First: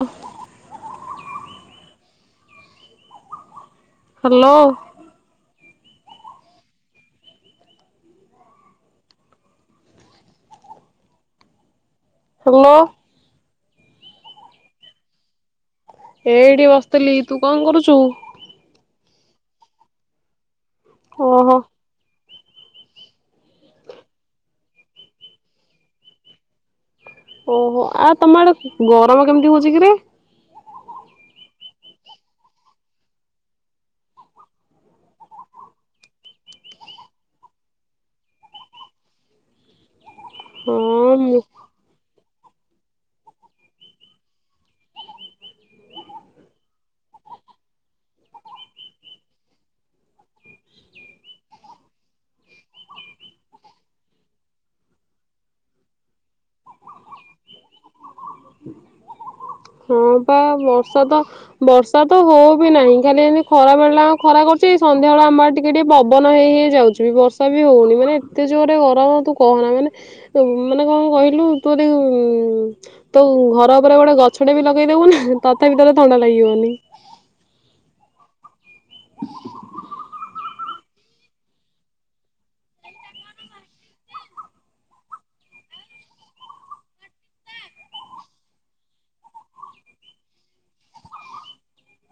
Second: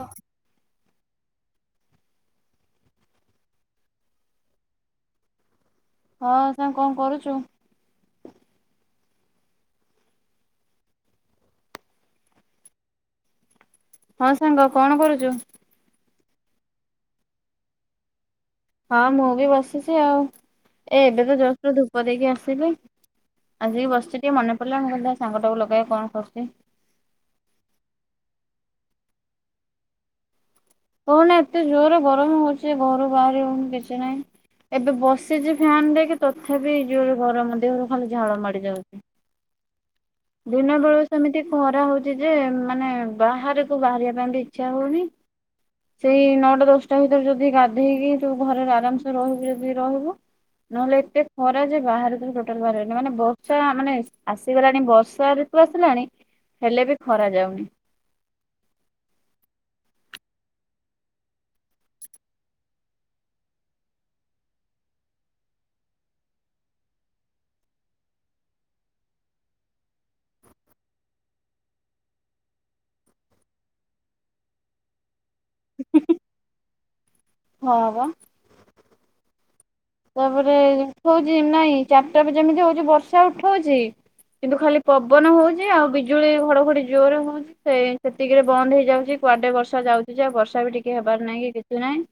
ହ। ହାଲୋ। ହଁ ସାଙ୍ଗ କଣ କରୁଚୁ? ହାଲୋ। ହଁ ସାଙ୍ଗ କଣ କରୁଚୁ? ଏଇଠି ବସିଥିଲି ତୁ କଣ କରୁଚୁ? ହଁ ମୁଁ ବି ବସିଚି ଆଉ ଏ ଏବେ ତ ଓହୋ ଜଷ୍ଟ୍ ଧୂ ଧୂପ ଦେଇକି ଆସିଲି ଆସିକି ବସିଚି ଟିକେ ମନେ ପରିଲା ମୁଁ କଇଲି ଦେଖିଆ ସାଙ୍ଗଟାକୁ ଲଗାଏ କଣ କରୁଚି? ଓହୋ ଆଉ ତମ ଆଡେ ଗରମ କେମିତି ହଉଚି କିରେ? କହନା ଏତେ ଜୋରେ ଗରମ ହଉଛି ଯେ ଘରୁ ବାହାରି ହଉନି କିଛି ନାହିଁ। ଏବେ ବସିଛି ଫ୍ୟାନ୍ ଦେଇ କି ତଥାପି ଜୋରେ ଗରମ ଦେହରୁ ଖାଲି ଝାଳ ମାଡି ଯାଉଛି। ହଁ ଦିନବେଳୁ ମୁଁ ସେମିତି କୁହ ରା ହଉଛି ଯେ ମାନେ ବାହାରକୁ ବାହାରିବା ପାଇଁ ବି ଇଚ୍ଛା ହଉନି। ସେଇ ନଅଟା ଦଶଟା ଭିତରେ ଯଦି ଗାଧେଇକି ତୁ ଘରେ ଆରାମ୍ ସେ ରହିବୁ ଯଦି ରହିବୁ। ନହେଲେ ଏତେ ଖରା ଯେ ବାହାରକୁ ଟୋଟାଲ ବାହାରି ହଉନି ମାନେ ବର୍ଷା ମାନେ ଆସିଗଲାଣି ବର୍ଷାରି ତୁ ଆସିଲାଣି ହେଲେ ବି ଖରା ଯାଉନି। [inaudible] ହଁ ପା ବର୍ଷା ତ ବର୍ଷା ତ ହଉ ବି ନାହିଁ ଖାଲି ଏମିତି ଖରା ବେଳଟା ୟାଙ୍କୁ ଖରା କରୁଛି ସନ୍ଧ୍ୟା ବେଳେ ଆମ ଆଡ଼େ ଟି ଟିକେ ଟିକେ ପବନ ହେଇ ହେଇ ଯାଉଛି ବର୍ଷା ବି ହଉନି ମାନେ ଏତେ ଜୋରେ ଗରମ ତୁ କହନା ମାନେ ସେମ୍ ମାନେ କଣ କହିଲୁ ତୁ [unintelligible] ତୁ ଘର ଉପରେ ଗୋଟେ ଗଛଟେ ବି ଲଗେଇଦବୁ ନା ତଥାପି ତତେ ଥଣ୍ଡା ଲାଗିିବନି। ହଁ ପା। [inaudible] ତାପରେ ଉଠଉଛି ନାଇଁ ଚାରିଟା ବି ଯେମିତି ହଉଛି ବର୍ଷା ଉଠଉଛି କିନ୍ତୁ ଖାଲି ପବନ ହଉଛି ଆଉ ବିଜୁଳି ଘଡଘଡି ଜୋରରେ ହଉଛି। ସେଇ ସେତିକିରେ ବନ୍ଦ ହେଇଯାଉଛି କୁଆଡେ ବର୍ଷା ଯାଉଛି ଆଉ ବର୍ଷା ବି ଟିକେ ହେବାର ନାହିଁ କି କିଛି ନାହିଁ।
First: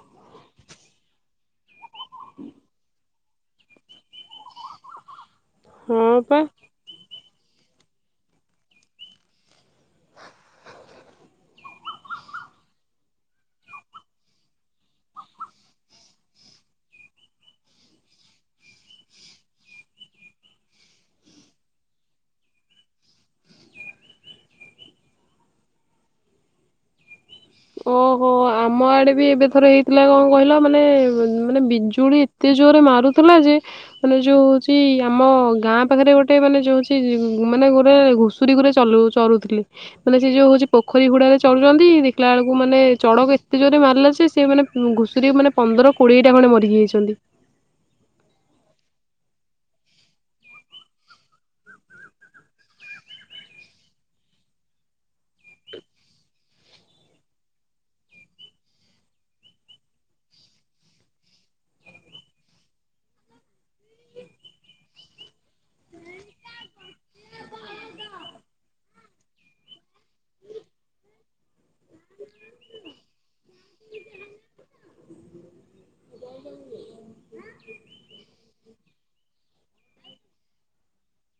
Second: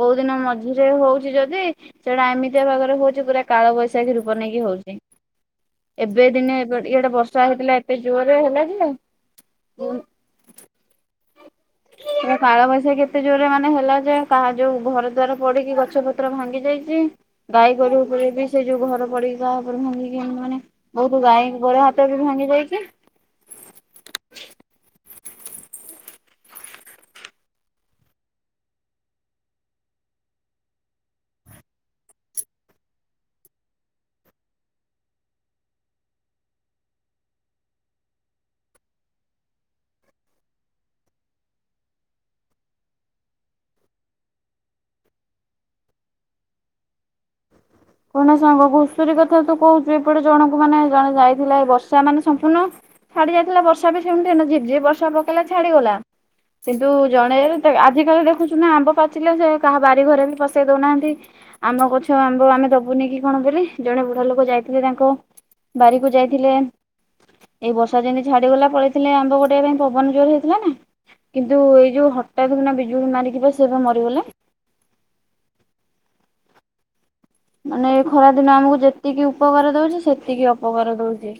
କୋଉ ଦିନ ମଝିରେ ହଉଛି ଯଦି ସେଟା ଏମିତିଆ ବାଗରେ ହଉଛି ପୁରା କାଳବୈଶାଖୀ ରୂପ ନେଇକି ହଉଛି। ହଁ ଏବେ ପା ଦିନେ ଏ ଇଏ ଗଟେ ବର୍ଷା ହେଇଥିଲା ଏବେ ଜୋରରେ ହେଲା ଯେ କାଳ ବୈଶାଖୀ ଏତେ ଜୋରରେ ମାନେ ହେଲା ଯେ କାହା ଯୋଉ ଘର ଦ୍ଵାର ପଡିକି ଗଛ ପତ୍ର ଭାଙ୍ଗି ଯାଇଛି। ଗାଈ ଗୋରୁ ଉପରେ ବି ସେ ଯୋଉ ଘର ପଡିକି ଯାହା ଉପରେ କି ମାନେ ବହୁତ ଗାଈ ଗୋଡ଼ ହାତ ବି ଭାଙ୍ଗି ଯାଇଛି। ଓହୋ ଆମ ଆଡେ ବି ଏବେଥରେ ହେଇଥିଲା କଣ କହିଲ ମାନେ ମାନେ ବିଜୁଳି ତେ ଜୋରେ ମାରୁଥିଲା ଯେ ଲେ ଯୋଉ ହଉଛି ଆମ ଗାଁ ପାଖରେ ଗୋଟେ ମାନେ ଯୋଉ ଅଛି ମାନେ ଗୋଟେ ଷୁରୀ ଗୁରେ ଚରୁଥିଲେ ମାନେ ସେ ଯୋଉ ହଉଛି ପୋଖରୀ ହୁଡାରେ ଚଳୁଛନ୍ତି ଦେଖିଲା ବେଳକୁ ମାନେ ଚଢକ ଏତେ ଜୋରରେ ମାରିଲା ଯେ ସେ ମାନେ ଘୁଷୁରି ମାନେ ପନ୍ଦର କୋଡିଏ ଟା ଖଣ୍ଡେ ମରି ଯାଇଛନ୍ତି। କୁନା ସାଙ୍ଗ ଘୁଷୁରୀ କଥା ତୁ କହୁଛୁ ଏପଟେ ଜଣଙ୍କୁ ମାନେ ଜଣେ ଯାଇଥିଲା ଏ ବର୍ଷା ମାନେ ସମ୍ପୂର୍ଣ୍ଣ ଛାଡି ଯାଇଥିଲା ବର୍ଷା ବି ସେମିତିି ବର୍ଷା ଝିପିଝିପି ପକେଇଲା ଛାଡିଗଲା କିନ୍ତୁ ଜଣେ ଆଜିକାଲି ଦେଖୁଛୁ ନା ଆମ୍ବ ପାଚିଲେ ସେ କାହା ବାରି ଘରେ ବି ପସେଇ ଦଉନାହାନ୍ତି। ଆମ ଗଛ ଆମ୍ବ ଆମେ ଦବୁନି କି କଣ ବୋଲି ଜଣେ ବୁଢା ଲୋକ ଯାଇଥିଲେ ତାଙ୍କ ବାରିକୁ ଯାଇଥିଲେ ଏଇ ବର୍ଷା ଯେମିତି ଛାଡିଗଲା ପଳେଇଥିଲେ ଆମ୍ବ ଗୋଟେବା ପାଇଁ ପବନ ଜୋରେ ହେଇଥିଲା ନା। କିନ୍ତୁ ଏଇ ଯୋଉ ହଟାତ୍ କିନା ବିଜୁଳି ମାରିିକି ବା ସେ ମରିଗଲେ। ମାନେ ଖରା ଦିନ ଆମକୁ ଯେତିକି ଉପକାର ଦଉଛି ସେତିକି ଅପକାର ଦଉଛି।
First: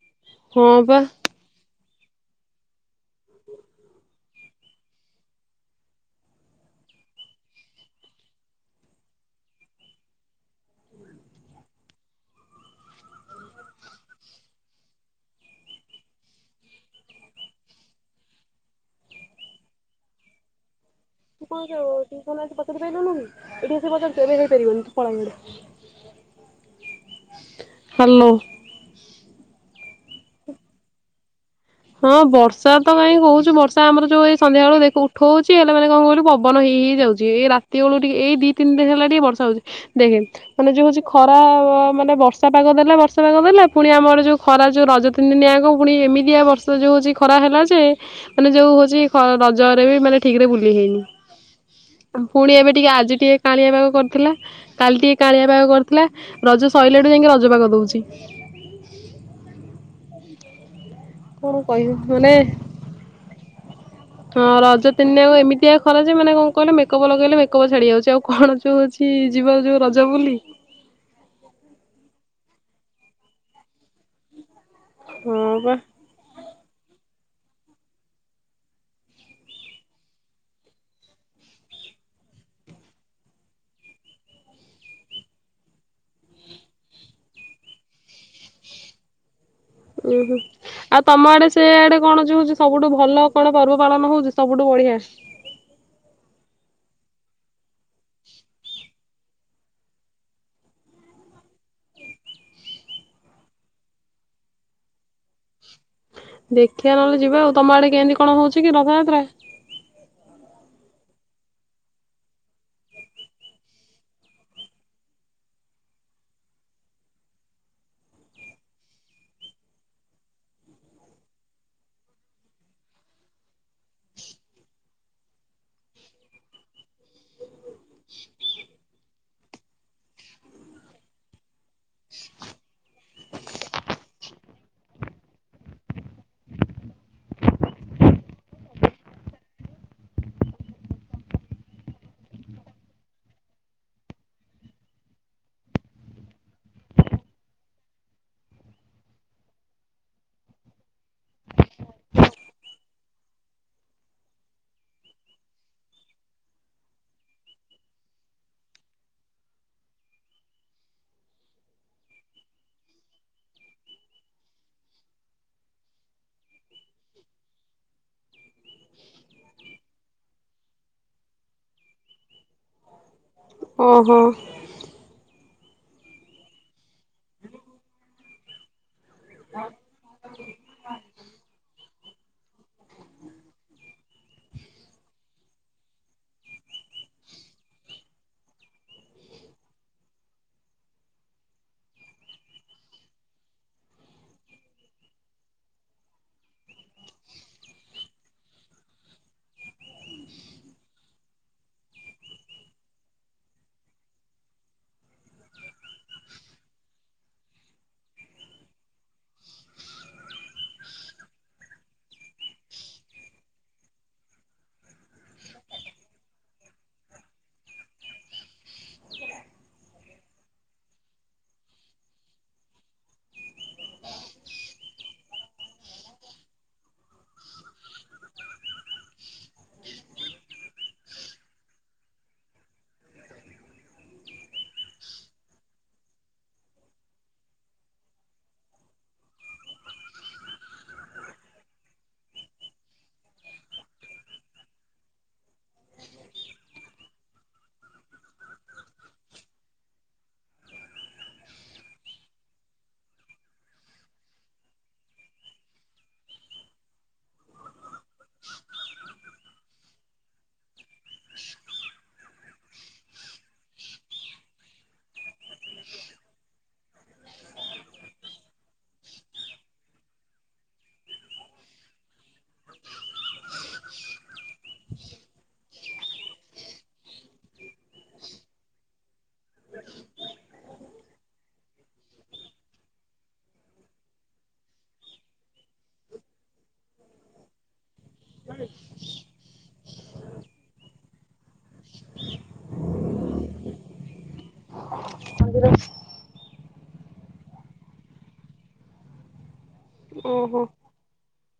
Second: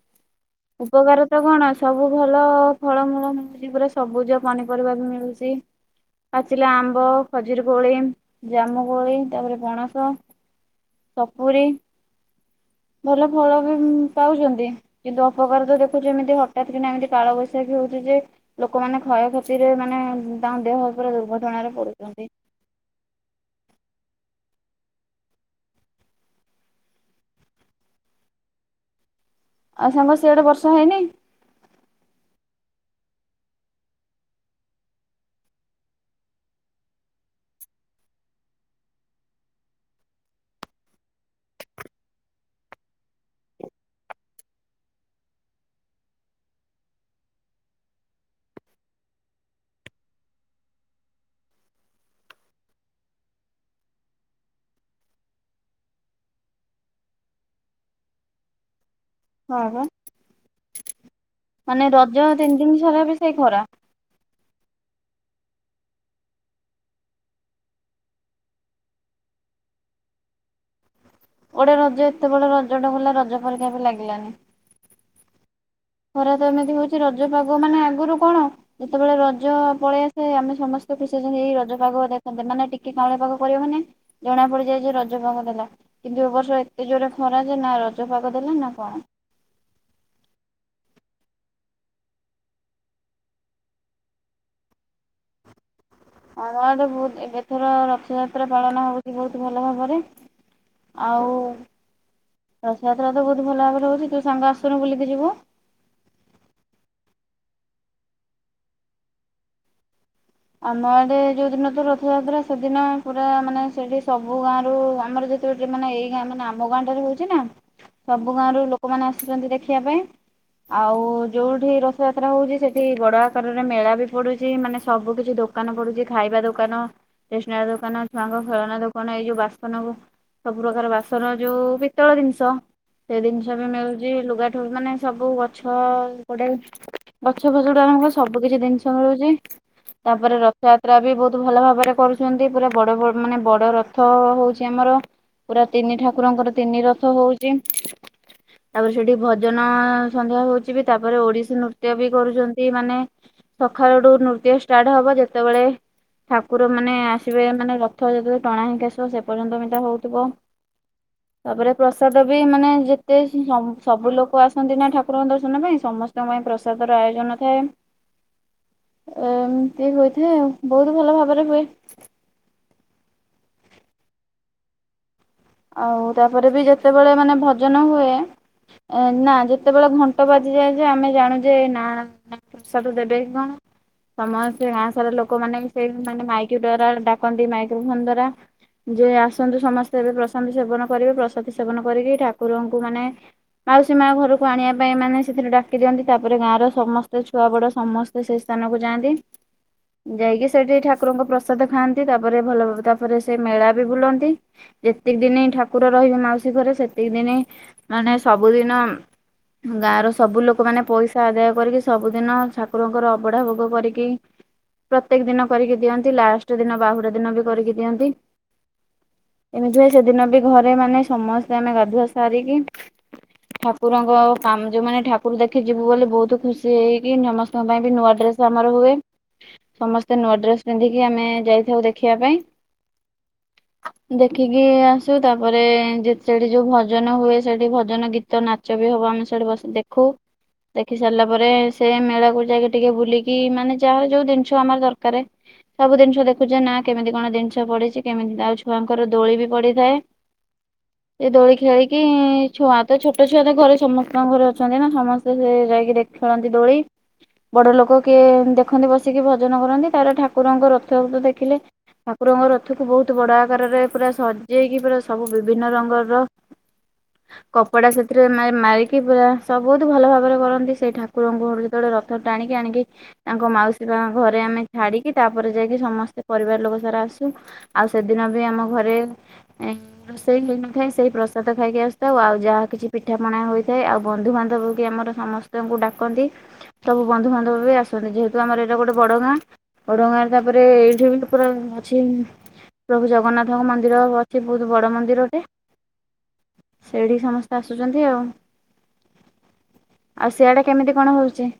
ହଁ ବା। ଉପକାର ତ କଣ ସବୁ ଭଲ ଫଳମୂଳ ମିଳୁଛି ପୁରା ସବୁଜ ପନିପରିବା ବି ମିଳୁଛି। ପାଚିଲା ଆମ୍ବ ଖଜୁରୀ କୋଳି ଜାମୁ କୋଳି ତାପରେ ପଣସ ସପୁରୀ ଭଲ ଫଳ ବି ପାଉଛନ୍ତି। କିନ୍ତୁ ଅପକାର ତ ଦେଖୁଛ ଏମିତି ହଠାତ୍ କିନା ଏମିତି କାଳବୈଶାଖୀ ହଉଛି ଯେ ଲୋକମାନେ କ୍ଷୟକ୍ଷତିରେ ମାନେ ତାଙ୍କ ଦେହ ଉପରେ ଦୁର୍ଘଟଣାରେ ପଡୁଛନ୍ତି। ସେଥିପାଇଁ ତ ନଉନି ଏଠି ଆସି ବସିଯାଉଛି ଏବେ ହେଇ ପାରିବନି ପଳା ଇଆଡେ। ହାଲୋ। ଆଉ ସାଙ୍ଗ ସିଆଡେ ବର୍ଷା ହେଇନି? ହଁ ବର୍ଷା ତ କାହିଁକି ହଉଛି ବର୍ଷା ଆମର ଯୋଉ ଏଇ ସନ୍ଧ୍ୟାବେଳୁ ଦେଖ ଉଠଉଛି ହେଲେ ମାନେ କଣ କହିଲୁ ପବନ ହେଇ ହେଇ ଯାଉଛି। ଛି ଏଇ ରାତି ବେଳକୁ ଟିକେ ଏଇ ଦି ତିନି ଦିନ ହେଲା ଟିକେ ବର୍ଷା ହଉଛି ଦେଖେ ମାନେ ଯୋଉ ହଉଛି ଖରା ମାନେ ବର୍ଷା ପାଗ ଦେଲା ବର୍ଷା ପାଗ ଦେଲା ପୁଣି ଆମର ଯୋଉ ଖ ଖାରା ଯୋଉ ରଜ ତିନିଦିନ ଯାକ ପୁଣି ଏମିତିଆ ବର୍ଷ ର୍ଷ ଯୋଉ ହଉଛି ଖରା ହେଲା ଯେ ମାନେ ଯୋଉ ହଉଛି ଖ ରଜରେ ବି ମାନେ ଠିକ୍ ରେ ବୁଲି ହେଇନି। ପୁଣି ଏବେ ଟିକେ ଆଜି ଟିକେ କାଣିଆ ପାଗ କରିଥିଲା। କାଲି ଟିକେ କାଣିଆ ପାଗ କରିଥିଲା ରଜ ସରିଲାଠୁ ଯାଇଁକି ରଜ ପାଗ ଦଉଛି। ହଁ ବା କଣ ମାନେ କହିବୁ ରଜ ତିନି ଦିନି ସାରା ବି ସେଇ ଖରା। ହଁ ରଜ ତିନି ଦିନ ଯାକ ଏମିତିଆ ଖରା ଯେ ମାନେ କଣ କହିଲେ ମେକଅପ୍ ଲଗେଇଲେ ମେକଅପ୍ ଛାଡି ଯାଉଛି ଆଉ କଣ ଯୋଉ ହଉଛି କି ଯିବ ଯୋଉ ରଜ ବୁଲି। ଗୋଟେ ରଜ ଏତେ ବଡ ରଜଟା ଗଲା ରଜ ପରିକା ବି ଲାଗିଲାନି। ହଁ ବା। ଖରା ତ ଏମିତି ହଉଛି ରଜ ପାଗ ମାନେ ଆଗରୁ କଣ ଯେତେବେଳେ ରଜ ପଳେଇ ଆସେ ଆମେ ସମସ୍ତେ ମିସି ଏଇ ରଜ ପାଗ ଦେଖନ୍ତେ ମାନେ ଟିକେ କାଉଁଳିଆ ପାଗ କରିବ ମାନେ ଜଣା ପଡ଼ିଯାଏ ଯେ ରଜ ପାଗ ଦେଲା। କିନ୍ତୁ ଏ ବର୍ଷ ଏତେ ଜୋର୍ ରେ ଖରା ଯେ ନାଁ ରଜ ପାଗ ଦେଲା ନାଁ କଣ। ଉୁଁ ହୁଁ। ଆଉ ତମ ଆଡେ ସେ ଆଡେ କଣ ଯୋଉ ହଉଛି ସବୁଠୁ ଭଲ କଣ ପର୍ବ ପାଳନ ହଉଛି ସବୁଠୁ ବଢିଆ? ଆମର ଏଠି ବହୁତ ଏଥର ରଥଯାତ୍ରା ପାଳନ ହଉ ବହୁତ ଭଲ ଭାବରେ ଆଉ ରଥଯାତ୍ରା ତ ବହୁତ ଭଲ ଭାବରେ ହଉଛି ତୁ ସାଙ୍ଗ ଆସୁନୁ ବୁଲିକି ଯିବୁ। ଦେଖିବା ନହେଲେ ଯିବା ଆଉ ତମ ଆଡେ କେମିତି କଣ ହଉଛି କି ରଥଯାତ୍ରା? ଆମ ଆଡେ ଯୋଉ ଦିନ ତ ରଥଯାତ୍ରା ସେଦିନ ପୁରା ମାନେ ସେଠି ସବୁ ଗାଁ ରୁ ଆମର ଯେ ତେ ଯିଏ ମାନେ ଏଇ ଗାଁ ମାନେ ଆମ ଗାଁ ଟାରେ ହଉଛି ନାଁ ସବୁ ଗାଁ ର ଲୋକମାନେ ଆସୁଛନ୍ତି ଦେଖିବା ପାଇଁ। ଆଉ ଯୋଉଠି ରଥଯାତ୍ରା ହଉଛି ସେଠି ବଡ ଆକାରରେ ମେଳା ବି ପଡୁଛି ମାନେ ସବୁ କି ଯୋଉ ଦୋକାନ ପଡୁଛି ଖାଇବା ଦୋକାନ ଷ୍ଟେସନାରୀ ଦୋକାନ ଛୁଆଙ୍କ ଖେଳନା ଦୋକାନ ଏଇ ଯୋଉ ବାସନ କୁ ସବୁ ପ୍ରକାର ବାସନ ଯୋଉ ପିତଳ ଜିନିଷ ସେ ଜିନିଷ ବି ମିଳୁଛି ଲୁଗାଠୁ ମାନେ ସବୁ ଗଛ ଗୋଟାଏ ଗଛ ଫସଲଠୁ ଆରମ୍ଭ କରି ସବୁ କିଛି ଜିନିଷ ମିଳୁଛି। ତାପରେ ରଥଯାତ୍ରା ବି ବହୁତ ଭଲ ଭାବରେ କରୁଛନ୍ତି ପୁରା ବଡ ବ ମାନେ ବଡ ରଥ ହଉଛି ଆମର। ପୁରା ତିନି ଠାକୁରଙ୍କର ତିନି ରଥ ହଉଛି ତାପରେ ସେଠି ଭଜନ ସନ୍ଧ୍ୟା ହଉଛି ବି ତାପରେ ଓଡିଶୀ ନୃତ୍ୟ ବି କରୁଛନ୍ତି ମାନେ ସକାଳଠୁ ନୃତ୍ୟ ଷ୍ଟାର୍ଟ ହବ ଯେତେବେଳେ ଠାକୁର ମାନେ ଆସିବେ ମାନେ ରଥ ଯେତେବେଳେ ଟଣା ହେଇକି ଆସିବ ସେ ପର୍ଯ୍ୟନ୍ତ ଏଇଟା ହଉଥିବ। ହ ତାପରେ ପ୍ରସାଦ ବି ମାନେ ଯେତେ ସ ସବୁ ଲୋକ ଆସନ୍ତି ନାଁ ଠାକୁରଙ୍କ ଦର୍ଶନ ପାଇଁ ସମସ ସ୍ତଙ୍କ ପାଇଁ ପ୍ରସାଦର ଆୟୋଜନ ଥାଏ ଅଁ ଏମିତି ହୋଇଥାଏ ଆଉ ବହୁତ ଭଲ ଭାବରେ ହୁଏ। ଓ ହୋ। ଆଉ ତାପରେ ବି ଯେତେବେଳେ ମାନେ ଭଜନ ହୁଏ ଅ ନାଁ ଯେତେବେଳେ ଘ ଘଣ୍ଟ ବାଜିଯାଏ ଯେ ଆମେ ଜାଣୁ ଯେ ନାଁ ପ୍ରସାଦ ଦେବେ କି କଣ। ସମସ୍ତେ ଗାଁ ସାରା ଲୋକମାନେ ସେଇ ମାନେ ମାଇକ ଦ୍ଵାରା ଡାକନ୍ତି ମାଇକ୍ରୋ ଫୋନ ଦ୍ଵାରା। ଯେ ଆସନ୍ତୁ ସମସ୍ତେ ଏବେ ପ୍ରସାଦି ସେବନ କରିବେ ପ୍ରସାଦି ସେବନ କରିକି ଠାକୁରଙ୍କୁ ମାନେ। ମାଉସୀ ମା ଘରକୁ ଆଣିବା ପାଇଁ ମାନେ ସେଥିରେ ଡାକି ଦିଅନ୍ତି ତାପରେ ଗାଁର ସମସ୍ତେ ଛୁଆ ବଡ ସମ ସ୍ତେ ସେଇ ସ୍ଥାନକୁ ଯାଆନ୍ତି। ଯାଇକି ସେଠି ଠାକୁରଙ୍କ ପ୍ରସାଦ ଖାଆନ୍ତି ତାପରେ ଭଲ ତାପରେ ସେ ମେଳା ବି ବୁଲନ୍ତି। ଯେତିକି ଦିନି ଠାକୁର ରହିବେ ମାଉସୀ ଘରେ ସେତିକି ଦିନ ମାନେ ସବୁଦିନ ଉଁ। ଗାଁର ସବୁ ଲୋକମାନେ ପଇସା ଆଦାୟ କରିକି ସବୁଦିନ ଠାକୁରଙ୍କର ଅବଢା ଭୋଗ କରିକି। ପ୍ରତ୍ୟେକ ଦିନ କରିକି ଦିଅନ୍ତି ଲାଷ୍ଟ ଦିନ ବାହୁଡ଼ା ଦିନ ବି କରିକି ଦିଅନ୍ତି। ଏମିତି ହୁଏ ସେଦିନ ବି ଘରେ ମାନେ ସମସ୍ତେ ଆମେ ଗାଧୁଆ ସାରିକି। ଠାକୁରଙ୍କ କାମ ଯୋଉ ମାନେ ଠାକୁର ଦେଖି ଯିବୁ ବୋଲି ବହୁତ ଖୁସି ହେଇକି ସମସ୍ତଙ୍କ ପାଇଁ ବି ନୂଆ ଡ୍ରେସ। ଆମର ହୁଏ ସମସ୍ତେ ନୂଆ ଡ୍ରେସ ପିନ୍ଧିକି ଆମେ ଯାଇଥାଉ ଦେଖିବା ପାଇଁ। ଦେଖି କି। କି ଆସୁ ତାପରେ ସେଠି ଯୋଉ ଭଜନ ହୁଏ ସେଠି ଭଜନ ଗୀତ ନାଚ ବି ହବ ଆମେ ସେଠି ବସି ଦେଖ ଖୋ। ଦେଖି ସାରିଲା ପରେ ସେ ମେଳାକୁ ଯାଇକି ଟିକେ ବୁଲିକି ମାନେ ଯାହାର ଯୋଉ ଜିନିଷ ଆମର ଦରକାରେ। ସବୁ ଜିନିଷ ଦେଖୁ ଚେ ନା କେମିତି କଣ ଜିନିଷ ପଡିଛି କେମିତି ଆଉ ଛୁଆଙ୍କର। ଦୋଳି ବି ପଡିଥାଏ। ଏ ଦୋଳି ଖେଳିକି ଛୁଆ ତ ଛୋଟ ଛୁଆ ତ ଘରେ ସମସ୍ତଙ୍କ ଘରେ ଅଛନ୍ତି ନା ସମସ୍ତେ ସେ ଯାଇକି ଦେଖ। ଖେଳନ୍ତି ଦୋଳି। ବଡ଼ ଲୋକ କିଏ ଦେଖନ୍ତି ବସିକି ଭଜନ କରନ୍ତି ତା ପରେ ଠାକୁରଙ୍କ ରଥ କୁ ଦେଖିଲେ। ଠାକୁରଙ୍କ ରଥ କୁ ବହୁତ ବଡ ଆକାରରେ। ପୁରା ସଜେଇକି ପୁରା ସବୁ ବିଭିନ୍ନ ରଙ୍ଗର। କପଡା ସେଥିରେ ମାରି ମାରିକି ପୁରା ସ ବହୁତୁ ଭଲ ଭାବରେ କରନ୍ତି ସେଇ ଠାକୁରଙ୍କୁ ଯେତେବେଳେ ର ରଥ ଟାଣିକି ଆଣିକି ତାଙ୍କ ମାଉସୀ ମା ଘରେ ଆମେ ଛାଡିକି। ତାପରେ ଯାଇକି ସମସ୍ତେ ପରିବାର ଲୋକ ସାରା ଆସୁ ଆଉ ସେଦିନ ବି ଆମ ଘରେ। ଏଁ ରୋଷେଇ ହେଇନ ଥାଏ ସେଇ ପ୍ରସାଦ ଖାଇକି ଆସିଥାଉ ଆଉ ଯାହା କିଛି ପିଠାପଣା ହୋଇଥାଏ ଆଉ ବନ୍ଧୁ ବାନ୍ଧବ ବି ଆମର ସମସ୍ ସ୍ତ ଙ୍କୁ ଡାକନ୍ତି ସବୁ ବନ୍ଧୁବାନ୍ଧବ ବି ଆସନ୍ତି ଯେହେତୁ ଆମର ଏଇଟା ଗୋଟେ ବଡ ଗାଁ। ଓଡଙ୍ଗା ତାପରେ ଏଇଠୁ ବି ପୁରା ଅଛି ପ୍ରଭୁ ଜଗନ୍ନାଥ। ଙ୍କ ମନ୍ଦିର ଅଛି ବହୁତ୍ ବଡ ମନ୍ଦିର ଟେ। ସେଇଠି କି ସମସ୍ତେ ଆସୁଛନ୍ତି ଆଉ ଆଉ ଓହୋ। ସିଆଡେ କେମିତି। କଣ ହଉଛି?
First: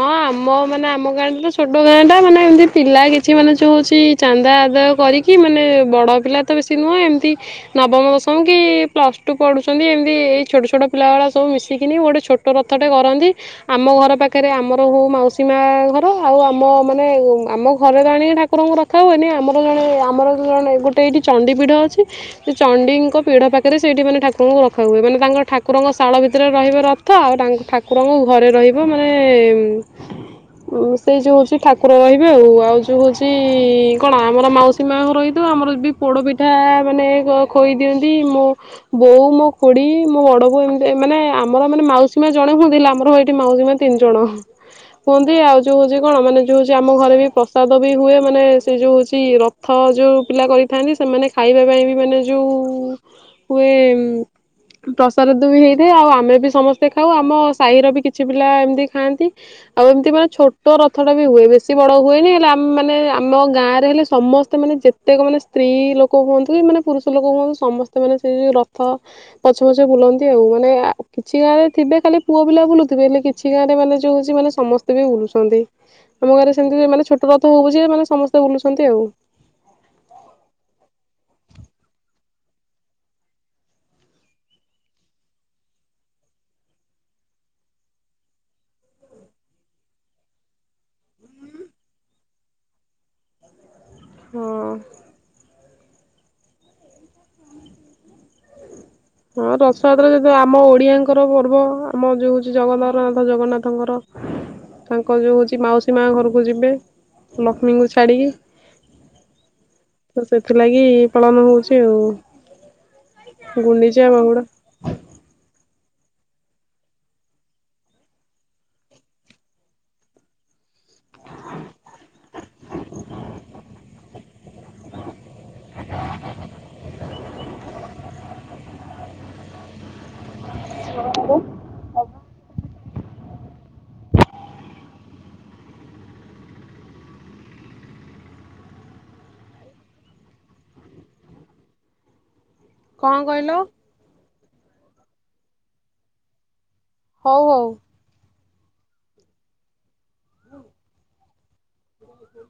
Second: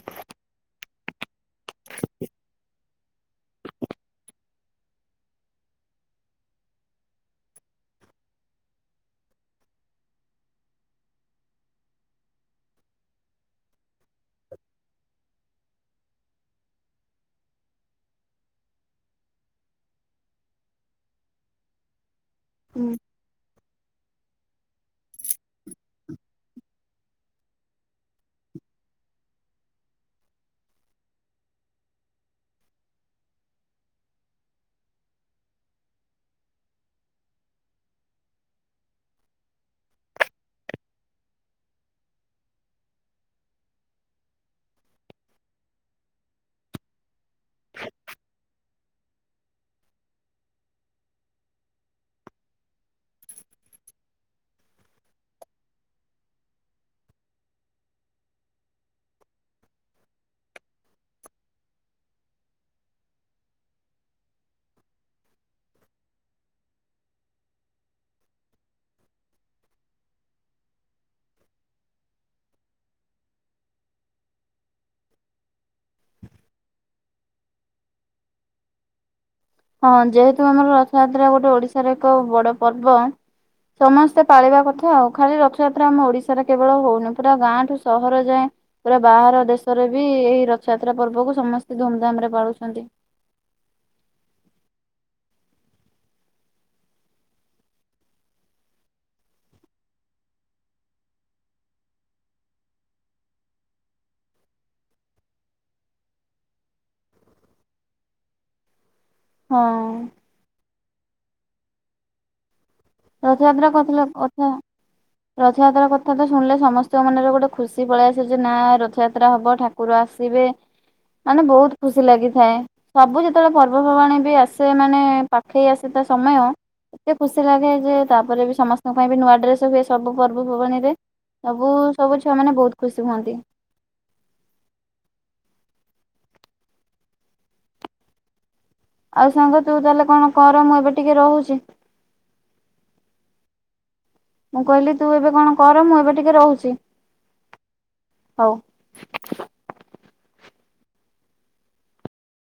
ହଁ ଆମ ମାନେ ଆମ ଗାଁରେ ବି। ଛୋଟ ଗାଁ ଟା ମାନେ ଏମିତି ପିଲା କିଛି ମାନେ ଯୋଉ ହଉଛି ଚାନ୍ଦା ଆଦାୟ କରିକି। କି ମାନେ ବଡ଼ ପିଲା ତ ବେଶି ନୁହଁ ଏମିତି। ନବମ ଦଶମ କି ପ୍ଲସ୍ ଟୁ ପଢୁଛନ୍ତି ଏମିତି ଏଇ ଛୋଟ ଛୋଟ ପିଲା ଗୁଡା ସବୁ ମିଶିକିନି ଗୋଟେ ଛୋଟ। ଛୋଟ ରଥଟେ କରନ୍ତି ଆମ ଘର ପାଖରେ ଆମ। ହୋଉ ହୋଉ ମାଉସୀ ମା ଘର ଆଉ ଆମ ମାନେ ଉଁ ଆମ ଘରେ ବା ଆଣିକି ଠାକୁରଙ୍କୁ ରଖି ରଖା ହୁଏନି ଆମର ଜଣେ ଆମର ଜଣେ ଗୋଟେ ଏଇଠି ଚଣ୍ଡୀ ପିଢ଼ ଅଛି। ସେଇ ହୁଁ। ଚଣ୍ଡିଙ୍କ ପିଢ ପାଖରେ ସେଇଠି ମାନେ ଠାକୁ ଠାକୁରଙ୍କୁ ରଖା ହୁଏ ମାନେ ତାଙ୍କ ଠାକୁରଙ୍କ ଶାଳ ଭିତରେ ରହିବ ରଥ ଆଉ ତାଙ୍କ ଠାକୁରଙ୍କ ଘରେ ରହିବ ମାନେ। [inaudible] ଉଁ ସେଇ ଯୋଉ ହୋଉଛି ଠାକୁର ରହିବେ ଆଉ ଆଉ ଯୋଉ ହୋଉଛି କଣ ଆମର ମାଉସୀ ମା ଘର ହେଇଥିବ ଆମର ବି। ପୋଡ଼ପିଠା ମାନେ ଖୋ ଖୋଇ ଦିଅନ୍ତି ମୋ। ବୋଉ ମୋ ଖୋଡି ମୋ ବଡ ବୋଉ ଏମିତି ମାନେ ଆମର ମାନେ ମାଉସୀ ମା ଜଣେ ହୁଅନ୍ତି ହେଲେ ଆମର ଏଠି ମାଉସୀ ମା। ତିନି ଜଣ କୁହନ୍ତି ଆଉ ଯୋଉ ଯେ କଣ ମାନେ ଯୋଉ ସେ ଆମ ଘରେ ବି ପ୍ରସାଦ ବି ହୁଏ ମାନେ ସେ ଯୋଉ ହୋଚି ର ଥ ଯୋଉ ପିଲା କରିଥାନ୍ତି ସେମାନେ ଖାଇବା ପାଇଁ ବି ମାନେ ଯୋଉ ହୁଏ ପ୍ରସାଦ ଦ ବି ହେଇଥାଏ ଆଉ ଆମେ ବି ସମସ୍ତେ ଖାଉ ଆମ ସାହିର ବି କିଛି ପିଲା ଏମିତି ଖାଆନ୍ତି। ଆଉ ଏମିତି ବାସ୍ ଛୋଟ ରଥ ଟା ବି ହୁଏ ବେଶି ବଡ ହୁଏନି ହେଲେ ଆମେ ମାନେ ଆମ ଗାଁରେ ହେଲେ ସମସ୍ ସ୍ତ ମାନେ ଯେତେକ ମାନେ ସ୍ତ୍ରୀ ଲୋକ ହୁଅନ୍ତୁ କି ମାନେ ପୁରୁଷ ଲୋକ ହୁଅନ୍ତୁ ସମସ୍ତେ ମାନେ ସେଇ ଯୋଉ ରଥ ପଛେ ପଛେ ବୁଲନ୍ତି ଆଉ ମାନେ ଆ କିଛି ଗାଁରେ ଥିବେ ଖାଲି ପୁଅ ପିଲା ବୁଲୁଥିବେ ହେଲେ କିଛି ଗାଁ ରେ ମାନେ ଯୋଉ ହୋଉଚି ମାନେ ସମସ୍ତେ ବି ବୁଲୁଛନ୍ତି। ଆମ ଗାଁରେ ସେମିତି ହୁଏ ମାନେ ଛୋଟ ରଥ ହୋଉ ପଛିକା ମାନେ ସମସ୍ତେ ବୁଲୁଛନ୍ତି ଆଉ। ହଁ ଯେହେତୁ ଆମର ରଥଯାତ୍ରା ଗୋଟେ ଓଡ଼ିଶା ର ଏକ ବଡ଼ ପର୍ବ। ସମସ୍ତେ ପାଳିବା କଥା ଆଉ ଖାଲି ରଥଯାତ୍ରା ଆମ ଓଡିଶାରେ କେବଳ ହୋଉନି ପୁରା ଗାଁଠୁ ସହର ଯାଏଁ ପୁରା ବାହାର ଦେଶରେ ବି ଏଇ ରଥଯାତ୍ରା ପର୍ବକୁ ସମସ୍ତେ ଧୁମ୍ ଧାମ ରେ ପାଳୁଛନ୍ତି। ହଁ। ହଁ ରଥଯାତ୍ରା ଯେହେତୁ ଆମ ଓଡିଆଙ୍କର ପର୍ବ ଆମ ଯୋଉ ଚି ଜଗତର ନାଥ ଜଗନ୍ନାଥଙ୍କର [inaudible] ତାଙ୍କ ଯୋଉ ହୋଉଚି ମାଉସୀ ମା ଘରକୁ ଯିବେ ଲକ୍ଷ୍ମୀଙ୍କୁ ଛାଡ଼ିକି। ହଁ। ତ ସେଥିଲାଗି ପାଳନ ହୋଉଚି ଆଉ। ରଥଯାତ୍ରା କରିଥିଲ ଗୁଣ୍ଡିଚା ବାହୁଡା କଥା ରଥଯାତ୍ରା କଥା ତ ଶୁଣିଲେ ସମସ୍ତଙ୍କ ମନରେ ଗୋଟେ ଖୁସି ପଳେଇ ଆସେ ଯେ ନା ରଥଯାତ୍ରା ହବ ଠା ଠାକୁର ଆସିବେ ମାନେ ବହୁତ୍ ଖୁସି ଲାଗିଥାଏ। ସବୁ ଯେତେବେଳେ ପର୍ବ ପର୍ବାଣୀ ବି ଆସେ ମାନେ ପାଖେଇ ଆସେ ତା ସମୟ ଏତେ ଖୁସି ଲାଗେ ଯେ ତାପରେ ବି ସମସ୍ତଙ୍କ ପାଇଁ ବି ନୂଆ ଡ୍ରେସ୍ ହୁଏ ସବୁ ପର୍ବ ପର୍ବାଣୀ ରେ। ସବୁ ସବୁ ଛୁଆ ମାନେ ବହୁତ୍ ଖୁସି ହୁଅନ୍ତି। ଆଉ ସାଙ୍ଗ ତୁ ତାହେଲେ କଣ କର ମୁଁ ଏବେ ଟିକେ ରହୁଚି। ଙ୍କ କହିଲ? ମୁଁ କହିଲି ତୁ ଏବେ କଣ କର ମୁଁ ଏବେ ଟିକେ ରହୁଚି? ହଉ ହଉ। ହଉ। [inaudible]